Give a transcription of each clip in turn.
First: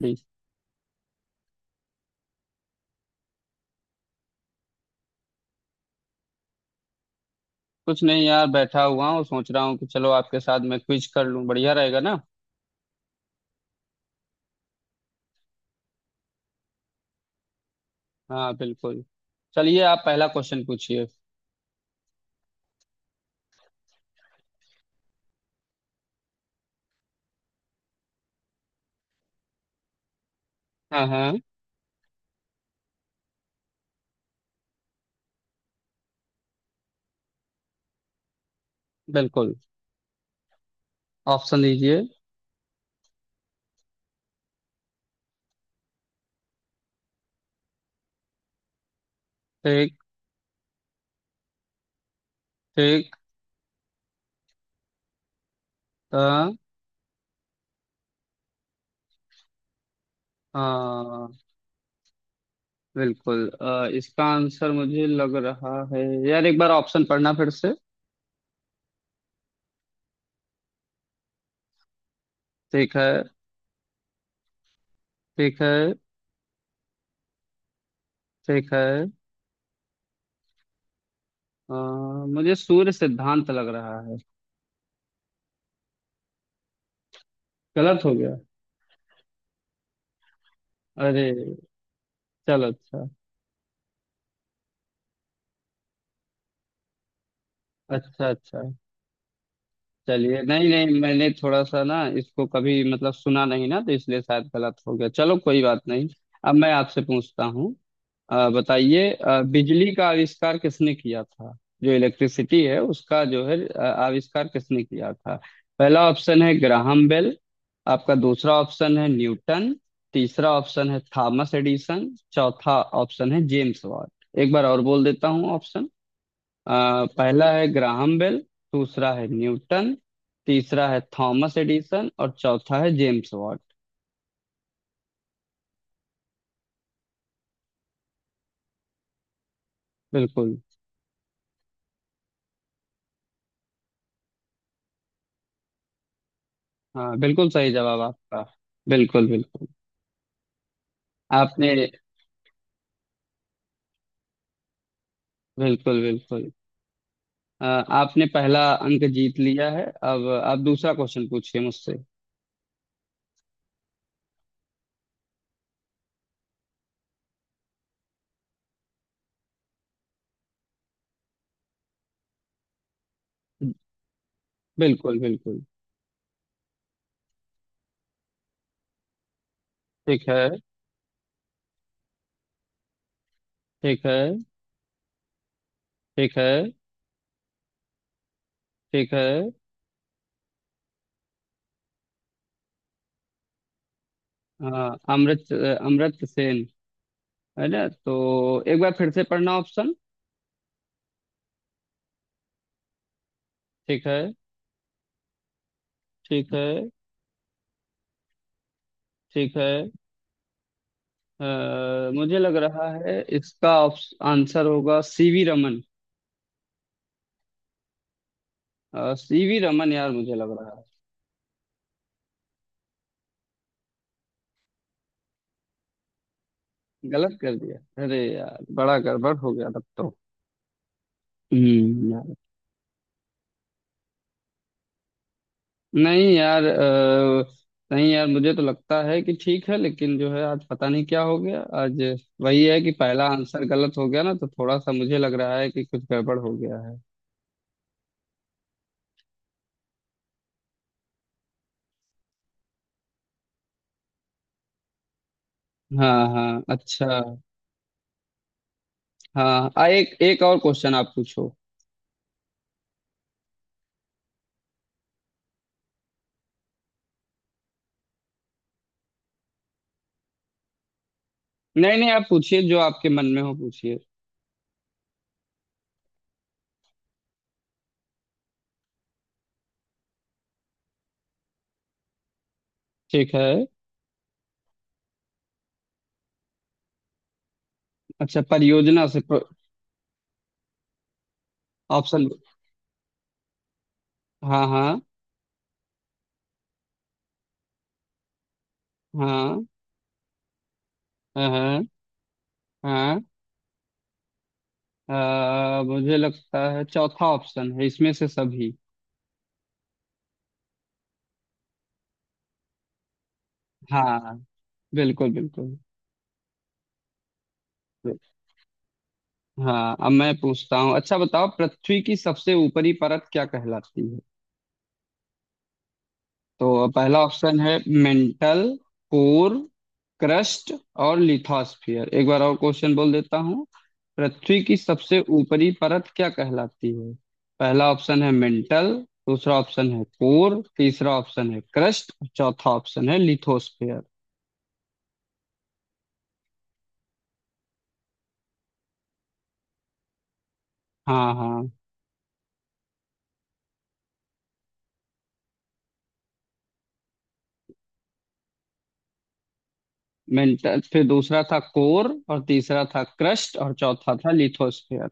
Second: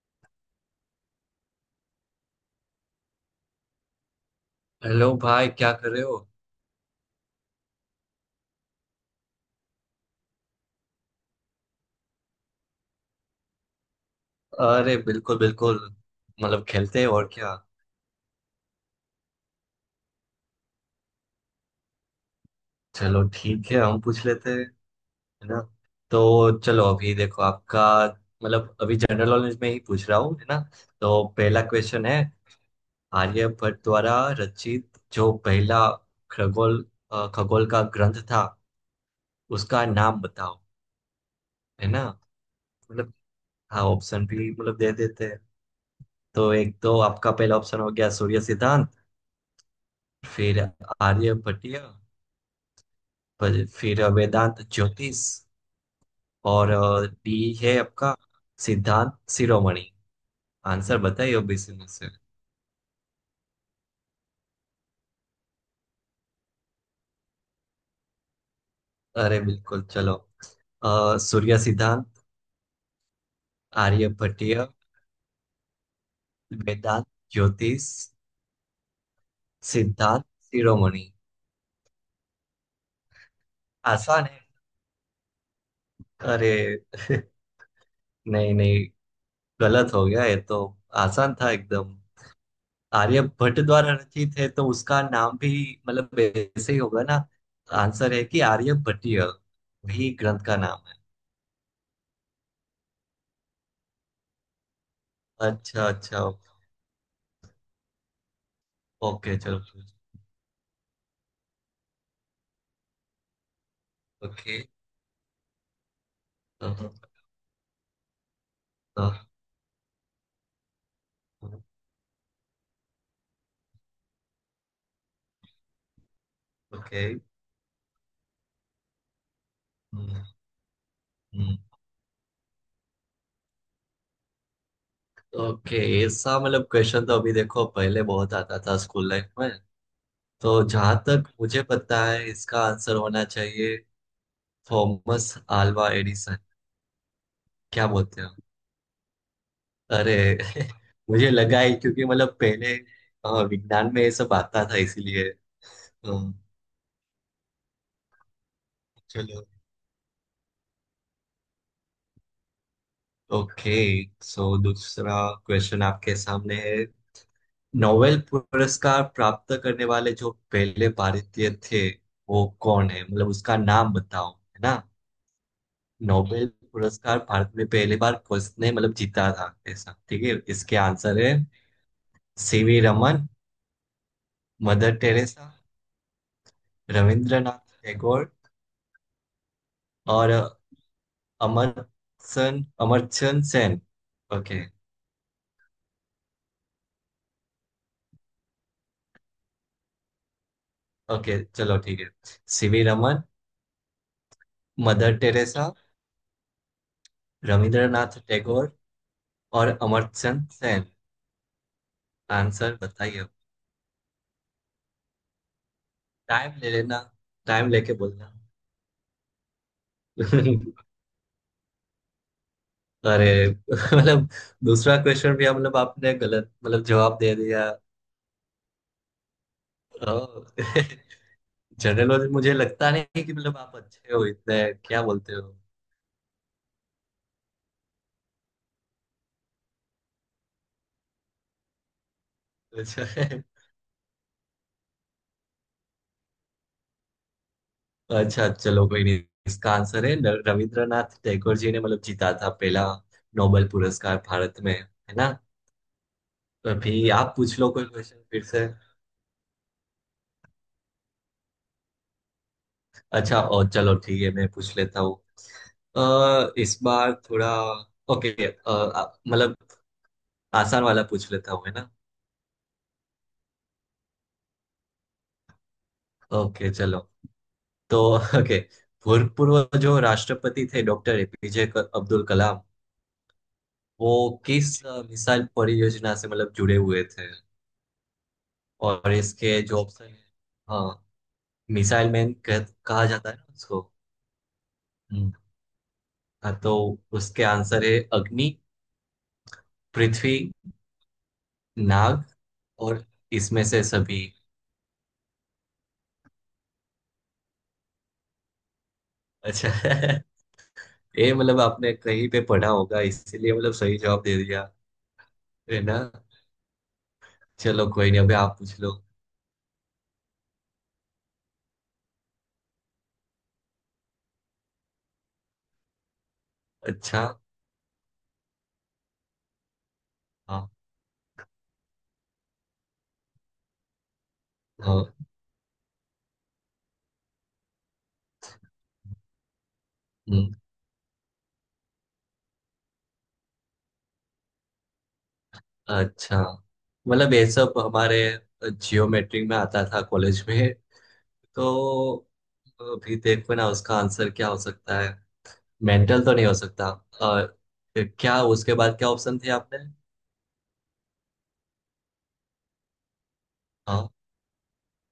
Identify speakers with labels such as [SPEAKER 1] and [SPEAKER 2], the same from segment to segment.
[SPEAKER 1] Please.
[SPEAKER 2] Hello भाई, क्या कर रहे हो?
[SPEAKER 1] कुछ नहीं यार, बैठा हुआ हूँ सोच रहा हूँ कि चलो आपके साथ मैं क्विज कर लूँ, बढ़िया रहेगा ना।
[SPEAKER 2] अरे बिल्कुल बिल्कुल। मतलब खेलते हैं और क्या।
[SPEAKER 1] हाँ बिल्कुल, चलिए आप पहला क्वेश्चन पूछिए।
[SPEAKER 2] चलो ठीक है, हम पूछ लेते हैं, है ना। तो चलो अभी देखो आपका, मतलब अभी जनरल नॉलेज में ही पूछ रहा हूँ, है ना।
[SPEAKER 1] हाँ
[SPEAKER 2] तो
[SPEAKER 1] हाँ
[SPEAKER 2] पहला क्वेश्चन है, आर्यभट्ट द्वारा रचित जो पहला खगोल, खगोल का ग्रंथ था,
[SPEAKER 1] बिल्कुल।
[SPEAKER 2] उसका नाम बताओ।
[SPEAKER 1] ऑप्शन
[SPEAKER 2] है
[SPEAKER 1] दीजिए।
[SPEAKER 2] ना। मतलब हाँ, ऑप्शन भी मतलब दे देते हैं। तो एक तो आपका पहला ऑप्शन हो गया सूर्य सिद्धांत,
[SPEAKER 1] ठीक।
[SPEAKER 2] फिर आर्यभट्टिय,
[SPEAKER 1] ठीक।
[SPEAKER 2] पर फिर वेदांत ज्योतिष,
[SPEAKER 1] अ,
[SPEAKER 2] और डी है आपका सिद्धांत शिरोमणि। आंसर
[SPEAKER 1] हाँ
[SPEAKER 2] बताइए ओबीसी में से।
[SPEAKER 1] बिल्कुल, इसका आंसर मुझे लग रहा है। यार एक बार ऑप्शन पढ़ना फिर से।
[SPEAKER 2] अरे बिल्कुल चलो। सूर्य सिद्धांत,
[SPEAKER 1] ठीक है।
[SPEAKER 2] आर्यभट्टीय,
[SPEAKER 1] ठीक है।
[SPEAKER 2] वेदांत ज्योतिष,
[SPEAKER 1] ठीक है।
[SPEAKER 2] सिद्धांत शिरोमणि।
[SPEAKER 1] अ, मुझे सूर्य सिद्धांत लग रहा है।
[SPEAKER 2] आसान है। अरे
[SPEAKER 1] गलत हो गया।
[SPEAKER 2] नहीं नहीं, गलत हो गया ये तो।
[SPEAKER 1] अरे
[SPEAKER 2] आसान था एकदम।
[SPEAKER 1] चलो अच्छा।
[SPEAKER 2] आर्यभट्ट द्वारा रचित है तो उसका नाम भी मतलब ऐसे ही होगा ना। आंसर है
[SPEAKER 1] अच्छा
[SPEAKER 2] कि
[SPEAKER 1] अच्छा।
[SPEAKER 2] आर्यभट्टीय, वही
[SPEAKER 1] चलिए
[SPEAKER 2] ग्रंथ का
[SPEAKER 1] नहीं
[SPEAKER 2] नाम
[SPEAKER 1] नहीं,
[SPEAKER 2] है।
[SPEAKER 1] मैंने थोड़ा सा ना इसको कभी मतलब सुना नहीं ना तो इसलिए शायद गलत हो गया, चलो कोई बात
[SPEAKER 2] अच्छा
[SPEAKER 1] नहीं।
[SPEAKER 2] अच्छा।
[SPEAKER 1] अब मैं आपसे पूछता हूँ। बताइए
[SPEAKER 2] ओके चलो।
[SPEAKER 1] बिजली का आविष्कार किसने किया था। जो इलेक्ट्रिसिटी है उसका जो है आविष्कार
[SPEAKER 2] ओके।
[SPEAKER 1] किसने किया था। पहला ऑप्शन है ग्राहम बेल। आपका दूसरा ऑप्शन है न्यूटन। तीसरा ऑप्शन है थॉमस एडिसन, चौथा ऑप्शन है जेम्स वाट। एक बार और बोल देता हूँ ऑप्शन।
[SPEAKER 2] ओके।
[SPEAKER 1] अ, पहला है ग्राहम बेल। दूसरा है न्यूटन। तीसरा है थॉमस एडिसन और चौथा है जेम्स वाट।
[SPEAKER 2] ओके। ऐसा मतलब क्वेश्चन तो अभी देखो पहले बहुत आता था स्कूल लाइफ में।
[SPEAKER 1] बिल्कुल।
[SPEAKER 2] तो जहां तक मुझे पता है, इसका आंसर होना चाहिए थॉमस आल्वा एडिसन।
[SPEAKER 1] हाँ बिल्कुल सही
[SPEAKER 2] क्या
[SPEAKER 1] जवाब
[SPEAKER 2] बोलते हो?
[SPEAKER 1] आपका। बिल्कुल बिल्कुल।
[SPEAKER 2] अरे मुझे लगा
[SPEAKER 1] आपने।
[SPEAKER 2] है क्योंकि मतलब पहले विज्ञान में ये सब आता था इसीलिए।
[SPEAKER 1] बिल्कुल
[SPEAKER 2] अ,
[SPEAKER 1] बिल्कुल। आपने पहला अंक जीत
[SPEAKER 2] चलो।
[SPEAKER 1] लिया है। अब आप दूसरा क्वेश्चन पूछिए मुझसे।
[SPEAKER 2] ओके। सो दूसरा क्वेश्चन आपके सामने है। नोबेल पुरस्कार प्राप्त करने वाले जो पहले भारतीय थे, वो कौन है, मतलब उसका नाम बताओ, है ना।
[SPEAKER 1] बिल्कुल बिल्कुल।
[SPEAKER 2] नोबेल पुरस्कार भारत में पहली बार किसने मतलब जीता था, ऐसा। ठीक
[SPEAKER 1] ठीक
[SPEAKER 2] है
[SPEAKER 1] है।
[SPEAKER 2] इसके आंसर है, सीवी रमन,
[SPEAKER 1] ठीक है।
[SPEAKER 2] मदर टेरेसा,
[SPEAKER 1] ठीक है।
[SPEAKER 2] रविंद्रनाथ टैगोर,
[SPEAKER 1] ठीक है।
[SPEAKER 2] और अमर्त्य, अमर्त्य सेन। ओके।
[SPEAKER 1] हाँ। अमृत अमृत सेन। है ना, तो एक बार फिर से पढ़ना ऑप्शन।
[SPEAKER 2] ओके चलो ठीक है। सीवी रमन,
[SPEAKER 1] ठीक है।
[SPEAKER 2] मदर टेरेसा,
[SPEAKER 1] ठीक है।
[SPEAKER 2] रविंद्रनाथ टैगोर,
[SPEAKER 1] ठीक
[SPEAKER 2] और
[SPEAKER 1] है।
[SPEAKER 2] अमर्त्य सेन।
[SPEAKER 1] अ, मुझे लग
[SPEAKER 2] आंसर
[SPEAKER 1] रहा है
[SPEAKER 2] बताइए।
[SPEAKER 1] इसका आंसर होगा सीवी रमन।
[SPEAKER 2] टाइम ले लेना, टाइम लेके बोलना।
[SPEAKER 1] सीवी रमन यार मुझे लग रहा है।
[SPEAKER 2] अरे मतलब दूसरा क्वेश्चन भी मतलब आपने गलत मतलब जवाब दे
[SPEAKER 1] गलत कर
[SPEAKER 2] दिया।
[SPEAKER 1] दिया। अरे यार बड़ा गड़बड़ हो गया तब तो।
[SPEAKER 2] जनरल नॉलेज
[SPEAKER 1] यार।
[SPEAKER 2] मुझे लगता नहीं कि मतलब आप अच्छे हो इतने। क्या बोलते हो?
[SPEAKER 1] नहीं यार, नहीं यार, मुझे तो लगता है कि ठीक है लेकिन जो है, आज पता नहीं क्या हो गया आज। वही है कि
[SPEAKER 2] अच्छा
[SPEAKER 1] पहला आंसर गलत हो गया ना तो थोड़ा सा मुझे लग रहा है कि कुछ गड़बड़ हो गया है।
[SPEAKER 2] अच्छा चलो कोई नहीं। इसका आंसर है न- रविंद्रनाथ टैगोर जी ने मतलब जीता था पहला नोबेल पुरस्कार भारत में, है ना।
[SPEAKER 1] हाँ हाँ
[SPEAKER 2] अभी आप
[SPEAKER 1] अच्छा।
[SPEAKER 2] पूछ लो कोई क्वेश्चन फिर से।
[SPEAKER 1] हाँ, एक एक और क्वेश्चन आप पूछो।
[SPEAKER 2] अच्छा और चलो ठीक है, मैं पूछ लेता हूँ। इस बार थोड़ा, ओके, मतलब आसान वाला पूछ लेता हूँ, है ना।
[SPEAKER 1] नहीं नहीं, आप पूछिए जो आपके मन में हो पूछिए।
[SPEAKER 2] ओके चलो। तो, ओके, भूतपूर्व जो राष्ट्रपति थे डॉक्टर एपीजे अब्दुल कलाम,
[SPEAKER 1] ठीक है।
[SPEAKER 2] वो किस मिसाइल परियोजना से मतलब जुड़े हुए थे?
[SPEAKER 1] अच्छा परियोजना
[SPEAKER 2] और
[SPEAKER 1] से।
[SPEAKER 2] इसके जो ऑप्शन है। हाँ, मिसाइल
[SPEAKER 1] ऑप्शन।
[SPEAKER 2] मैन कहा जाता है ना उसको।
[SPEAKER 1] हाँ हाँ।
[SPEAKER 2] हम्म, हाँ तो उसके आंसर है अग्नि,
[SPEAKER 1] हाँ
[SPEAKER 2] पृथ्वी,
[SPEAKER 1] हाँ। हाँ।
[SPEAKER 2] नाग, और
[SPEAKER 1] हाँ।
[SPEAKER 2] इसमें से सभी।
[SPEAKER 1] मुझे लगता है चौथा ऑप्शन है, इसमें से सभी।
[SPEAKER 2] अच्छा ये मतलब आपने कहीं पे पढ़ा होगा इसीलिए मतलब सही जवाब
[SPEAKER 1] हाँ
[SPEAKER 2] दे दिया,
[SPEAKER 1] बिल्कुल बिल्कुल।
[SPEAKER 2] है ना। चलो कोई नहीं, अभी आप पूछ लो।
[SPEAKER 1] हाँ अब मैं पूछता हूँ। अच्छा बताओ, पृथ्वी की सबसे ऊपरी परत क्या कहलाती है। तो पहला
[SPEAKER 2] अच्छा।
[SPEAKER 1] ऑप्शन है मेंटल, कोर,
[SPEAKER 2] हाँ
[SPEAKER 1] क्रस्ट और लिथोस्फियर। एक बार और क्वेश्चन बोल देता हूँ। पृथ्वी की
[SPEAKER 2] हाँ।
[SPEAKER 1] सबसे ऊपरी परत क्या कहलाती है। पहला ऑप्शन है मेंटल, दूसरा ऑप्शन है
[SPEAKER 2] हम्म,
[SPEAKER 1] कोर, तीसरा ऑप्शन है क्रस्ट और चौथा ऑप्शन है लिथोस्फियर।
[SPEAKER 2] अच्छा, मतलब ये सब हमारे जियोमेट्री में आता था कॉलेज में।
[SPEAKER 1] हाँ।
[SPEAKER 2] तो
[SPEAKER 1] हाँ।
[SPEAKER 2] अभी देखो ना उसका आंसर क्या हो सकता है। मेंटल तो नहीं हो सकता। और क्या, उसके बाद क्या ऑप्शन थे आपने?
[SPEAKER 1] मेंटल, फिर दूसरा था कोर और तीसरा था क्रस्ट और
[SPEAKER 2] हाँ
[SPEAKER 1] चौथा था लिथोस्फियर।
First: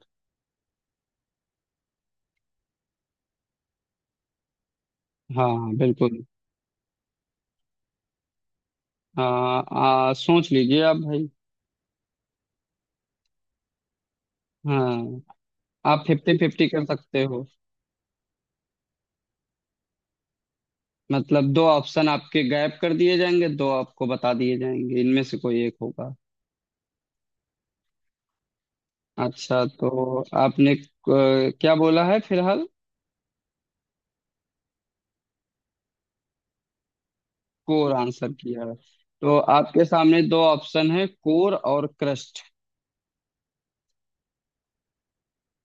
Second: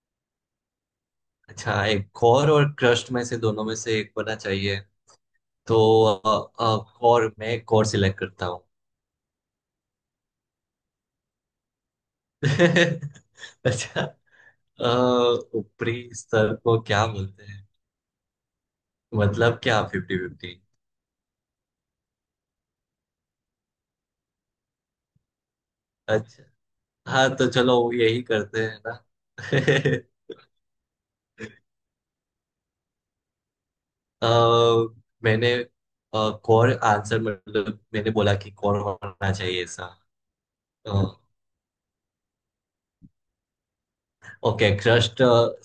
[SPEAKER 2] अच्छा, एक कोर और क्रस्ट में से दोनों में से एक बना चाहिए।
[SPEAKER 1] हाँ हाँ
[SPEAKER 2] तो
[SPEAKER 1] बिल्कुल।
[SPEAKER 2] कोर, मैं कोर सिलेक्ट करता हूँ।
[SPEAKER 1] आ, आ, सोच लीजिए आप भाई।
[SPEAKER 2] अच्छा। अ,
[SPEAKER 1] हाँ। आप
[SPEAKER 2] ऊपरी
[SPEAKER 1] फिफ्टी
[SPEAKER 2] स्तर
[SPEAKER 1] फिफ्टी
[SPEAKER 2] को
[SPEAKER 1] कर
[SPEAKER 2] क्या
[SPEAKER 1] सकते हो।
[SPEAKER 2] बोलते हैं? मतलब क्या फिफ्टी फिफ्टी?
[SPEAKER 1] मतलब दो ऑप्शन आपके गायब कर दिए जाएंगे, दो आपको बता दिए जाएंगे, इनमें से कोई एक होगा।
[SPEAKER 2] अच्छा हाँ, तो चलो यही करते हैं ना।
[SPEAKER 1] अच्छा तो आपने क्या बोला है फिलहाल।
[SPEAKER 2] अ, मैंने कोर आंसर, मतलब
[SPEAKER 1] कोर
[SPEAKER 2] मैंने
[SPEAKER 1] आंसर
[SPEAKER 2] बोला कि
[SPEAKER 1] किया है,
[SPEAKER 2] कोर होना
[SPEAKER 1] तो
[SPEAKER 2] चाहिए
[SPEAKER 1] आपके
[SPEAKER 2] ऐसा।
[SPEAKER 1] सामने दो ऑप्शन है कोर और क्रस्ट।
[SPEAKER 2] ओके, क्रस्ट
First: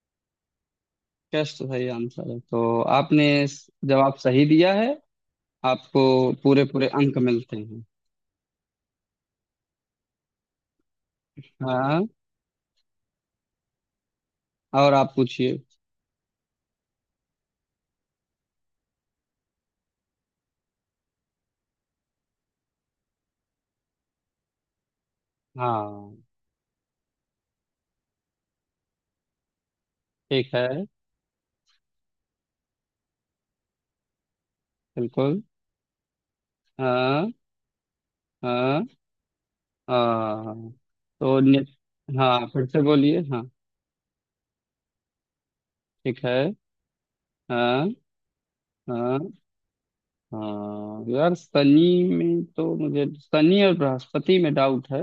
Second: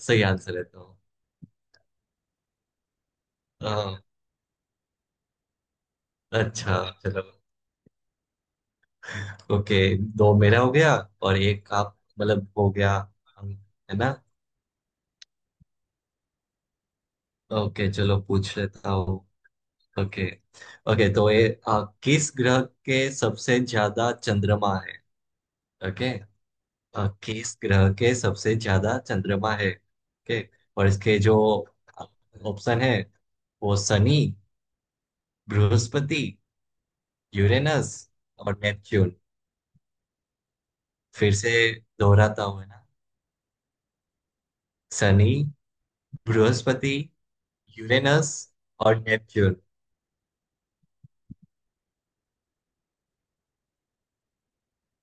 [SPEAKER 2] सही आंसर है तो।
[SPEAKER 1] क्रस्ट सही आंसर है तो आपने
[SPEAKER 2] अ,
[SPEAKER 1] जवाब सही दिया है। आपको पूरे
[SPEAKER 2] अच्छा
[SPEAKER 1] पूरे अंक
[SPEAKER 2] चलो।
[SPEAKER 1] मिलते हैं।
[SPEAKER 2] ओके, दो मेरा हो गया और एक आप,
[SPEAKER 1] हाँ,
[SPEAKER 2] मतलब हो गया, है ना।
[SPEAKER 1] और आप पूछिए।
[SPEAKER 2] ओके चलो, पूछ लेता हूँ। ओके। ओके तो ये किस ग्रह के सबसे ज्यादा चंद्रमा है। ओके।
[SPEAKER 1] हाँ।
[SPEAKER 2] किस ग्रह के सबसे ज्यादा चंद्रमा है, ओके।
[SPEAKER 1] ठीक है।
[SPEAKER 2] और इसके जो ऑप्शन है, वो शनि,
[SPEAKER 1] बिल्कुल।
[SPEAKER 2] बृहस्पति,
[SPEAKER 1] हाँ।
[SPEAKER 2] यूरेनस, और
[SPEAKER 1] हाँ।
[SPEAKER 2] नेपच्यून।
[SPEAKER 1] हाँ।
[SPEAKER 2] फिर
[SPEAKER 1] तो
[SPEAKER 2] से
[SPEAKER 1] ने-
[SPEAKER 2] दोहराता
[SPEAKER 1] हाँ
[SPEAKER 2] हूँ,
[SPEAKER 1] फिर
[SPEAKER 2] है
[SPEAKER 1] से
[SPEAKER 2] ना।
[SPEAKER 1] बोलिए, हाँ।
[SPEAKER 2] शनि,
[SPEAKER 1] ठीक है।
[SPEAKER 2] बृहस्पति,
[SPEAKER 1] हाँ।
[SPEAKER 2] यूरेनस, और
[SPEAKER 1] हाँ।
[SPEAKER 2] नेपच्यून।
[SPEAKER 1] हाँ यार, शनि में तो, मुझे शनि और बृहस्पति में डाउट है।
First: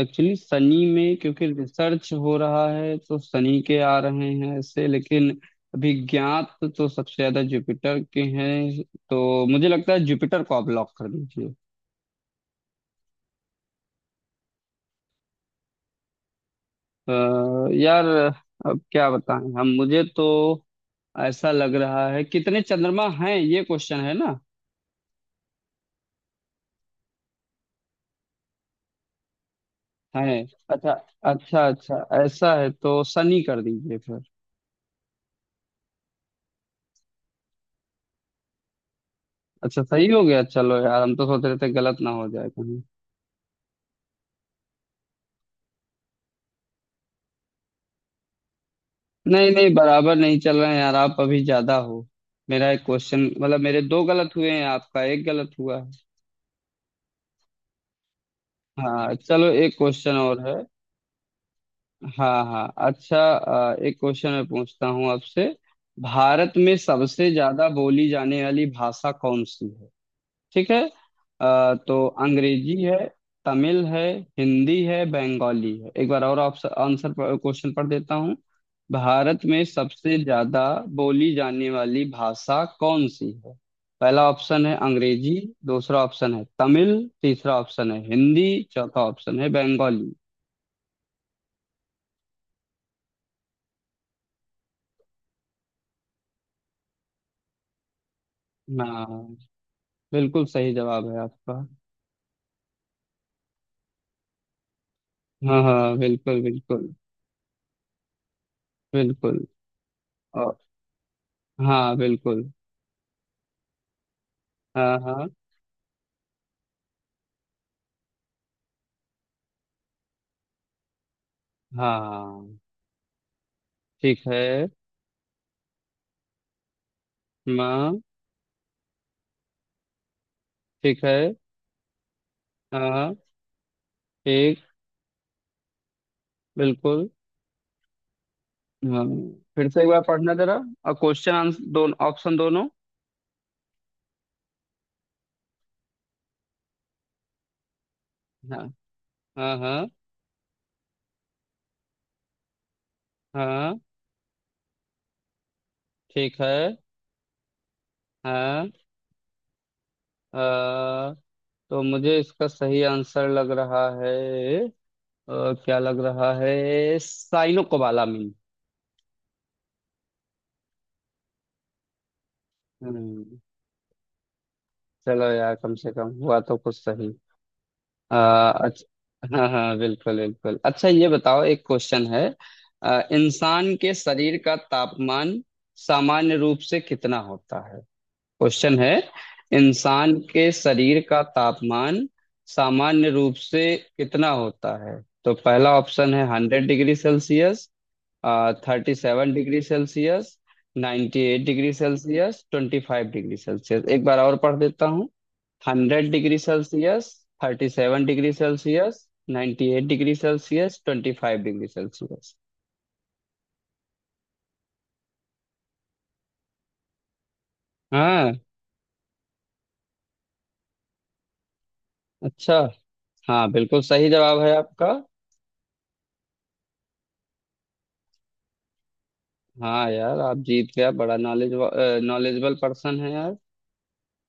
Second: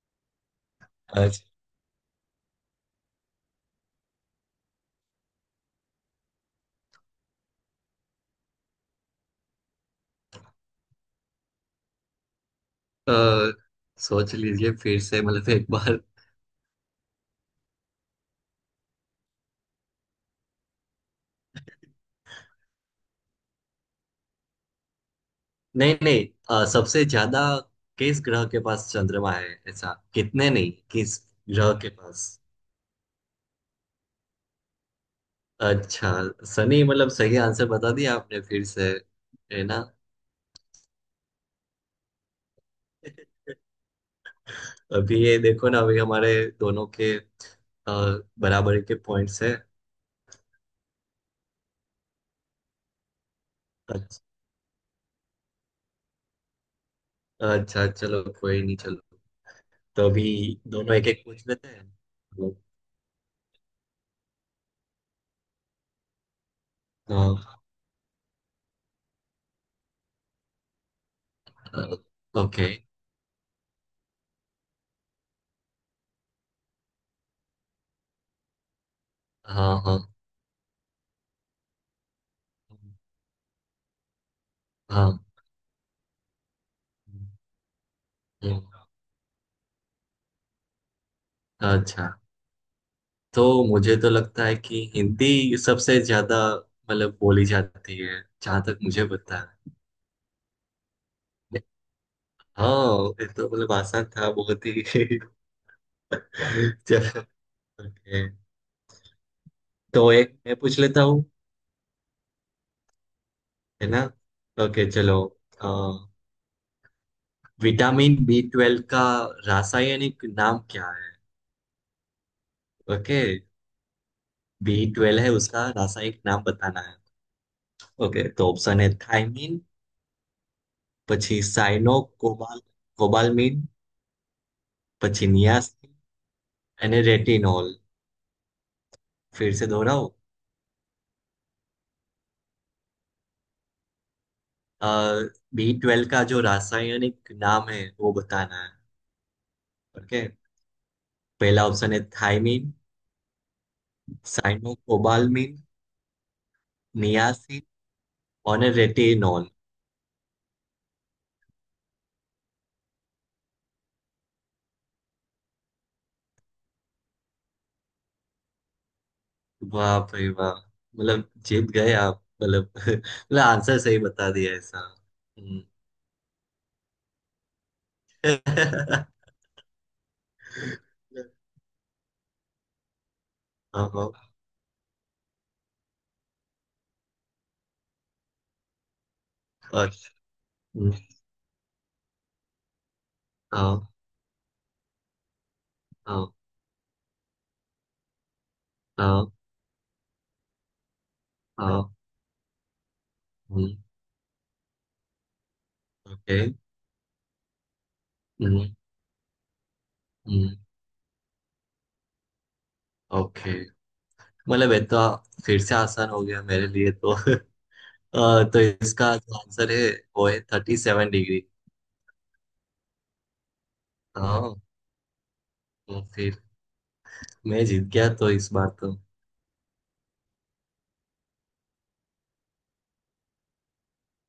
[SPEAKER 1] एक्चुअली शनि में
[SPEAKER 2] आज,
[SPEAKER 1] क्योंकि रिसर्च हो रहा है तो शनि के आ रहे हैं ऐसे, लेकिन अभी ज्ञात तो सबसे ज्यादा जुपिटर के हैं। तो मुझे लगता है जुपिटर को आप लॉक कर दीजिए।
[SPEAKER 2] अ, सोच लीजिए फिर से मतलब एक बार।
[SPEAKER 1] अ, यार अब क्या बताएं हम, मुझे तो ऐसा लग रहा है कितने चंद्रमा हैं, ये क्वेश्चन है ना।
[SPEAKER 2] नहीं नहीं, सबसे ज्यादा किस ग्रह के पास चंद्रमा है, ऐसा।
[SPEAKER 1] हैं।
[SPEAKER 2] कितने नहीं,
[SPEAKER 1] अच्छा।
[SPEAKER 2] किस
[SPEAKER 1] अच्छा
[SPEAKER 2] ग्रह के
[SPEAKER 1] अच्छा।
[SPEAKER 2] पास।
[SPEAKER 1] ऐसा है तो सनी कर दीजिए फिर।
[SPEAKER 2] अच्छा, सनी मतलब सही आंसर बता दिया आपने फिर से, है ना।
[SPEAKER 1] अच्छा सही हो गया, चलो यार हम तो सोच रहे थे गलत ना हो जाए कहीं।
[SPEAKER 2] अभी ये देखो ना, अभी हमारे दोनों के बराबरी के पॉइंट्स
[SPEAKER 1] नहीं
[SPEAKER 2] है।
[SPEAKER 1] नहीं बराबर नहीं चल रहे हैं यार, आप अभी ज्यादा हो। मेरा एक क्वेश्चन, मतलब मेरे दो
[SPEAKER 2] अच्छा
[SPEAKER 1] गलत हुए हैं, आपका एक गलत हुआ है।
[SPEAKER 2] अच्छा चलो कोई नहीं चलो।
[SPEAKER 1] हाँ चलो एक
[SPEAKER 2] तो
[SPEAKER 1] क्वेश्चन
[SPEAKER 2] अभी
[SPEAKER 1] और है।
[SPEAKER 2] दोनों एक एक पूछ लेते हैं।
[SPEAKER 1] हाँ हाँ अच्छा। एक क्वेश्चन मैं पूछता हूँ आपसे। भारत में सबसे
[SPEAKER 2] हाँ।
[SPEAKER 1] ज्यादा बोली जाने वाली भाषा कौन सी है। ठीक है।
[SPEAKER 2] अ,
[SPEAKER 1] तो
[SPEAKER 2] ओके।
[SPEAKER 1] अंग्रेजी है, तमिल है, हिंदी है, बंगाली है। एक बार और ऑप्शन आंसर क्वेश्चन पढ़ देता हूँ। भारत में
[SPEAKER 2] हाँ हाँ।
[SPEAKER 1] सबसे ज्यादा बोली जाने वाली भाषा कौन सी है। पहला ऑप्शन है
[SPEAKER 2] हाँ।
[SPEAKER 1] अंग्रेजी, दूसरा ऑप्शन है तमिल, तीसरा ऑप्शन है हिंदी,
[SPEAKER 2] हम्म,
[SPEAKER 1] चौथा ऑप्शन है बंगाली।
[SPEAKER 2] अच्छा, तो मुझे तो लगता है कि हिंदी सबसे ज्यादा मतलब बोली जाती है, जहां तक मुझे
[SPEAKER 1] हाँ
[SPEAKER 2] पता है।
[SPEAKER 1] बिल्कुल सही जवाब है आपका।
[SPEAKER 2] हाँ, ये तो मतलब आसान था बहुत ही
[SPEAKER 1] हाँ हाँ बिल्कुल बिल्कुल।
[SPEAKER 2] चलो okay.
[SPEAKER 1] बिल्कुल।
[SPEAKER 2] तो एक
[SPEAKER 1] और।
[SPEAKER 2] मैं पूछ लेता हूँ,
[SPEAKER 1] हाँ बिल्कुल।
[SPEAKER 2] है ना। ओके
[SPEAKER 1] हाँ
[SPEAKER 2] चलो।
[SPEAKER 1] हाँ।
[SPEAKER 2] अ, विटामिन B12 का रासायनिक नाम क्या है?
[SPEAKER 1] हाँ।
[SPEAKER 2] ओके।
[SPEAKER 1] ठीक है।
[SPEAKER 2] B12 है, उसका रासायनिक नाम बताना है।
[SPEAKER 1] माँ।
[SPEAKER 2] ओके, तो ऑप्शन है, थायमीन,
[SPEAKER 1] ठीक है।
[SPEAKER 2] પછી સાયનો કોબાલ
[SPEAKER 1] हाँ।
[SPEAKER 2] કોબાલમિન,
[SPEAKER 1] एक।
[SPEAKER 2] પછી નિયાસિન, यानी
[SPEAKER 1] बिल्कुल।
[SPEAKER 2] रेटिनॉल।
[SPEAKER 1] हाँ
[SPEAKER 2] फिर से
[SPEAKER 1] फिर से एक बार
[SPEAKER 2] दोहराओ।
[SPEAKER 1] पढ़ना जरा, और क्वेश्चन आंसर दोनों, ऑप्शन दोनों।
[SPEAKER 2] B12 का जो रासायनिक नाम है वो
[SPEAKER 1] हाँ
[SPEAKER 2] बताना है।
[SPEAKER 1] हाँ। हाँ।
[SPEAKER 2] ओके, पहला ऑप्शन है थायमीन,
[SPEAKER 1] हाँ
[SPEAKER 2] साइनोकोबाल्मिन,
[SPEAKER 1] ठीक है।
[SPEAKER 2] नियासिन, और
[SPEAKER 1] हाँ।
[SPEAKER 2] रेटिनॉल।
[SPEAKER 1] अ, तो मुझे इसका सही आंसर लग रहा है, क्या लग रहा है, साइनो कोबालामिन।
[SPEAKER 2] वाह भाई वाह, मतलब जीत गए आप मतलब मतलब
[SPEAKER 1] हम्म।
[SPEAKER 2] आंसर सही बता दिया ऐसा।
[SPEAKER 1] चलो यार
[SPEAKER 2] हम्म।
[SPEAKER 1] कम से कम हुआ तो कुछ सही। अच्छा। हाँ हाँ बिल्कुल बिल्कुल, अच्छा ये बताओ एक क्वेश्चन है। इंसान
[SPEAKER 2] हाँ
[SPEAKER 1] के
[SPEAKER 2] हाँ।
[SPEAKER 1] शरीर का तापमान सामान्य रूप से कितना होता है। क्वेश्चन है।
[SPEAKER 2] और-
[SPEAKER 1] इंसान के
[SPEAKER 2] हम्म,
[SPEAKER 1] शरीर का तापमान सामान्य रूप से
[SPEAKER 2] हाँ
[SPEAKER 1] कितना होता है। तो पहला ऑप्शन
[SPEAKER 2] हाँ।
[SPEAKER 1] है 100 डिग्री सेल्सियस, थर्टी
[SPEAKER 2] हाँ।
[SPEAKER 1] Seven degree Celsius ninety eight degree
[SPEAKER 2] हाँ।
[SPEAKER 1] Celsius twenty five degree
[SPEAKER 2] hmm,
[SPEAKER 1] Celsius एक बार और पढ़ देता। Hundred
[SPEAKER 2] okay.
[SPEAKER 1] Degree Celsius thirty seven degree
[SPEAKER 2] hmm,
[SPEAKER 1] Celsius, ninety eight degree
[SPEAKER 2] hmm,
[SPEAKER 1] Celsius, twenty five degree Celsius.
[SPEAKER 2] Okay, मतलब ये तो फिर से आसान हो गया मेरे लिए तो
[SPEAKER 1] हाँ।
[SPEAKER 2] तो इसका जो आंसर है, वो है 37 डिग्री।
[SPEAKER 1] अच्छा। हाँ बिल्कुल सही जवाब है
[SPEAKER 2] हाँ,
[SPEAKER 1] आपका।
[SPEAKER 2] तो फिर मैं जीत गया तो इस बार तो।
[SPEAKER 1] हाँ यार आप जीत गया, बड़ा नॉलेज, नॉलेजेबल पर्सन है यार।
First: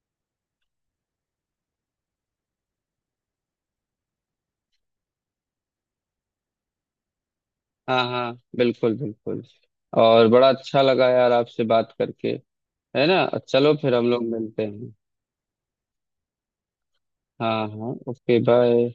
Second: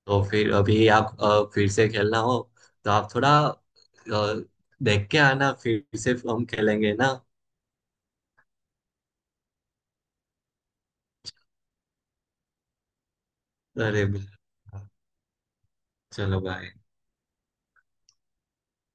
[SPEAKER 2] तो फिर अभी आप फिर से खेलना हो तो आप थोड़ा देख के आना, फिर से हम खेलेंगे ना।
[SPEAKER 1] हाँ हाँ बिल्कुल बिल्कुल, और बड़ा अच्छा लगा यार आपसे बात करके, है ना। चलो फिर
[SPEAKER 2] अरे
[SPEAKER 1] हम लोग
[SPEAKER 2] बिल्कुल।
[SPEAKER 1] मिलते हैं।
[SPEAKER 2] चलो, बाय।
[SPEAKER 1] हाँ हाँ ओके बाय।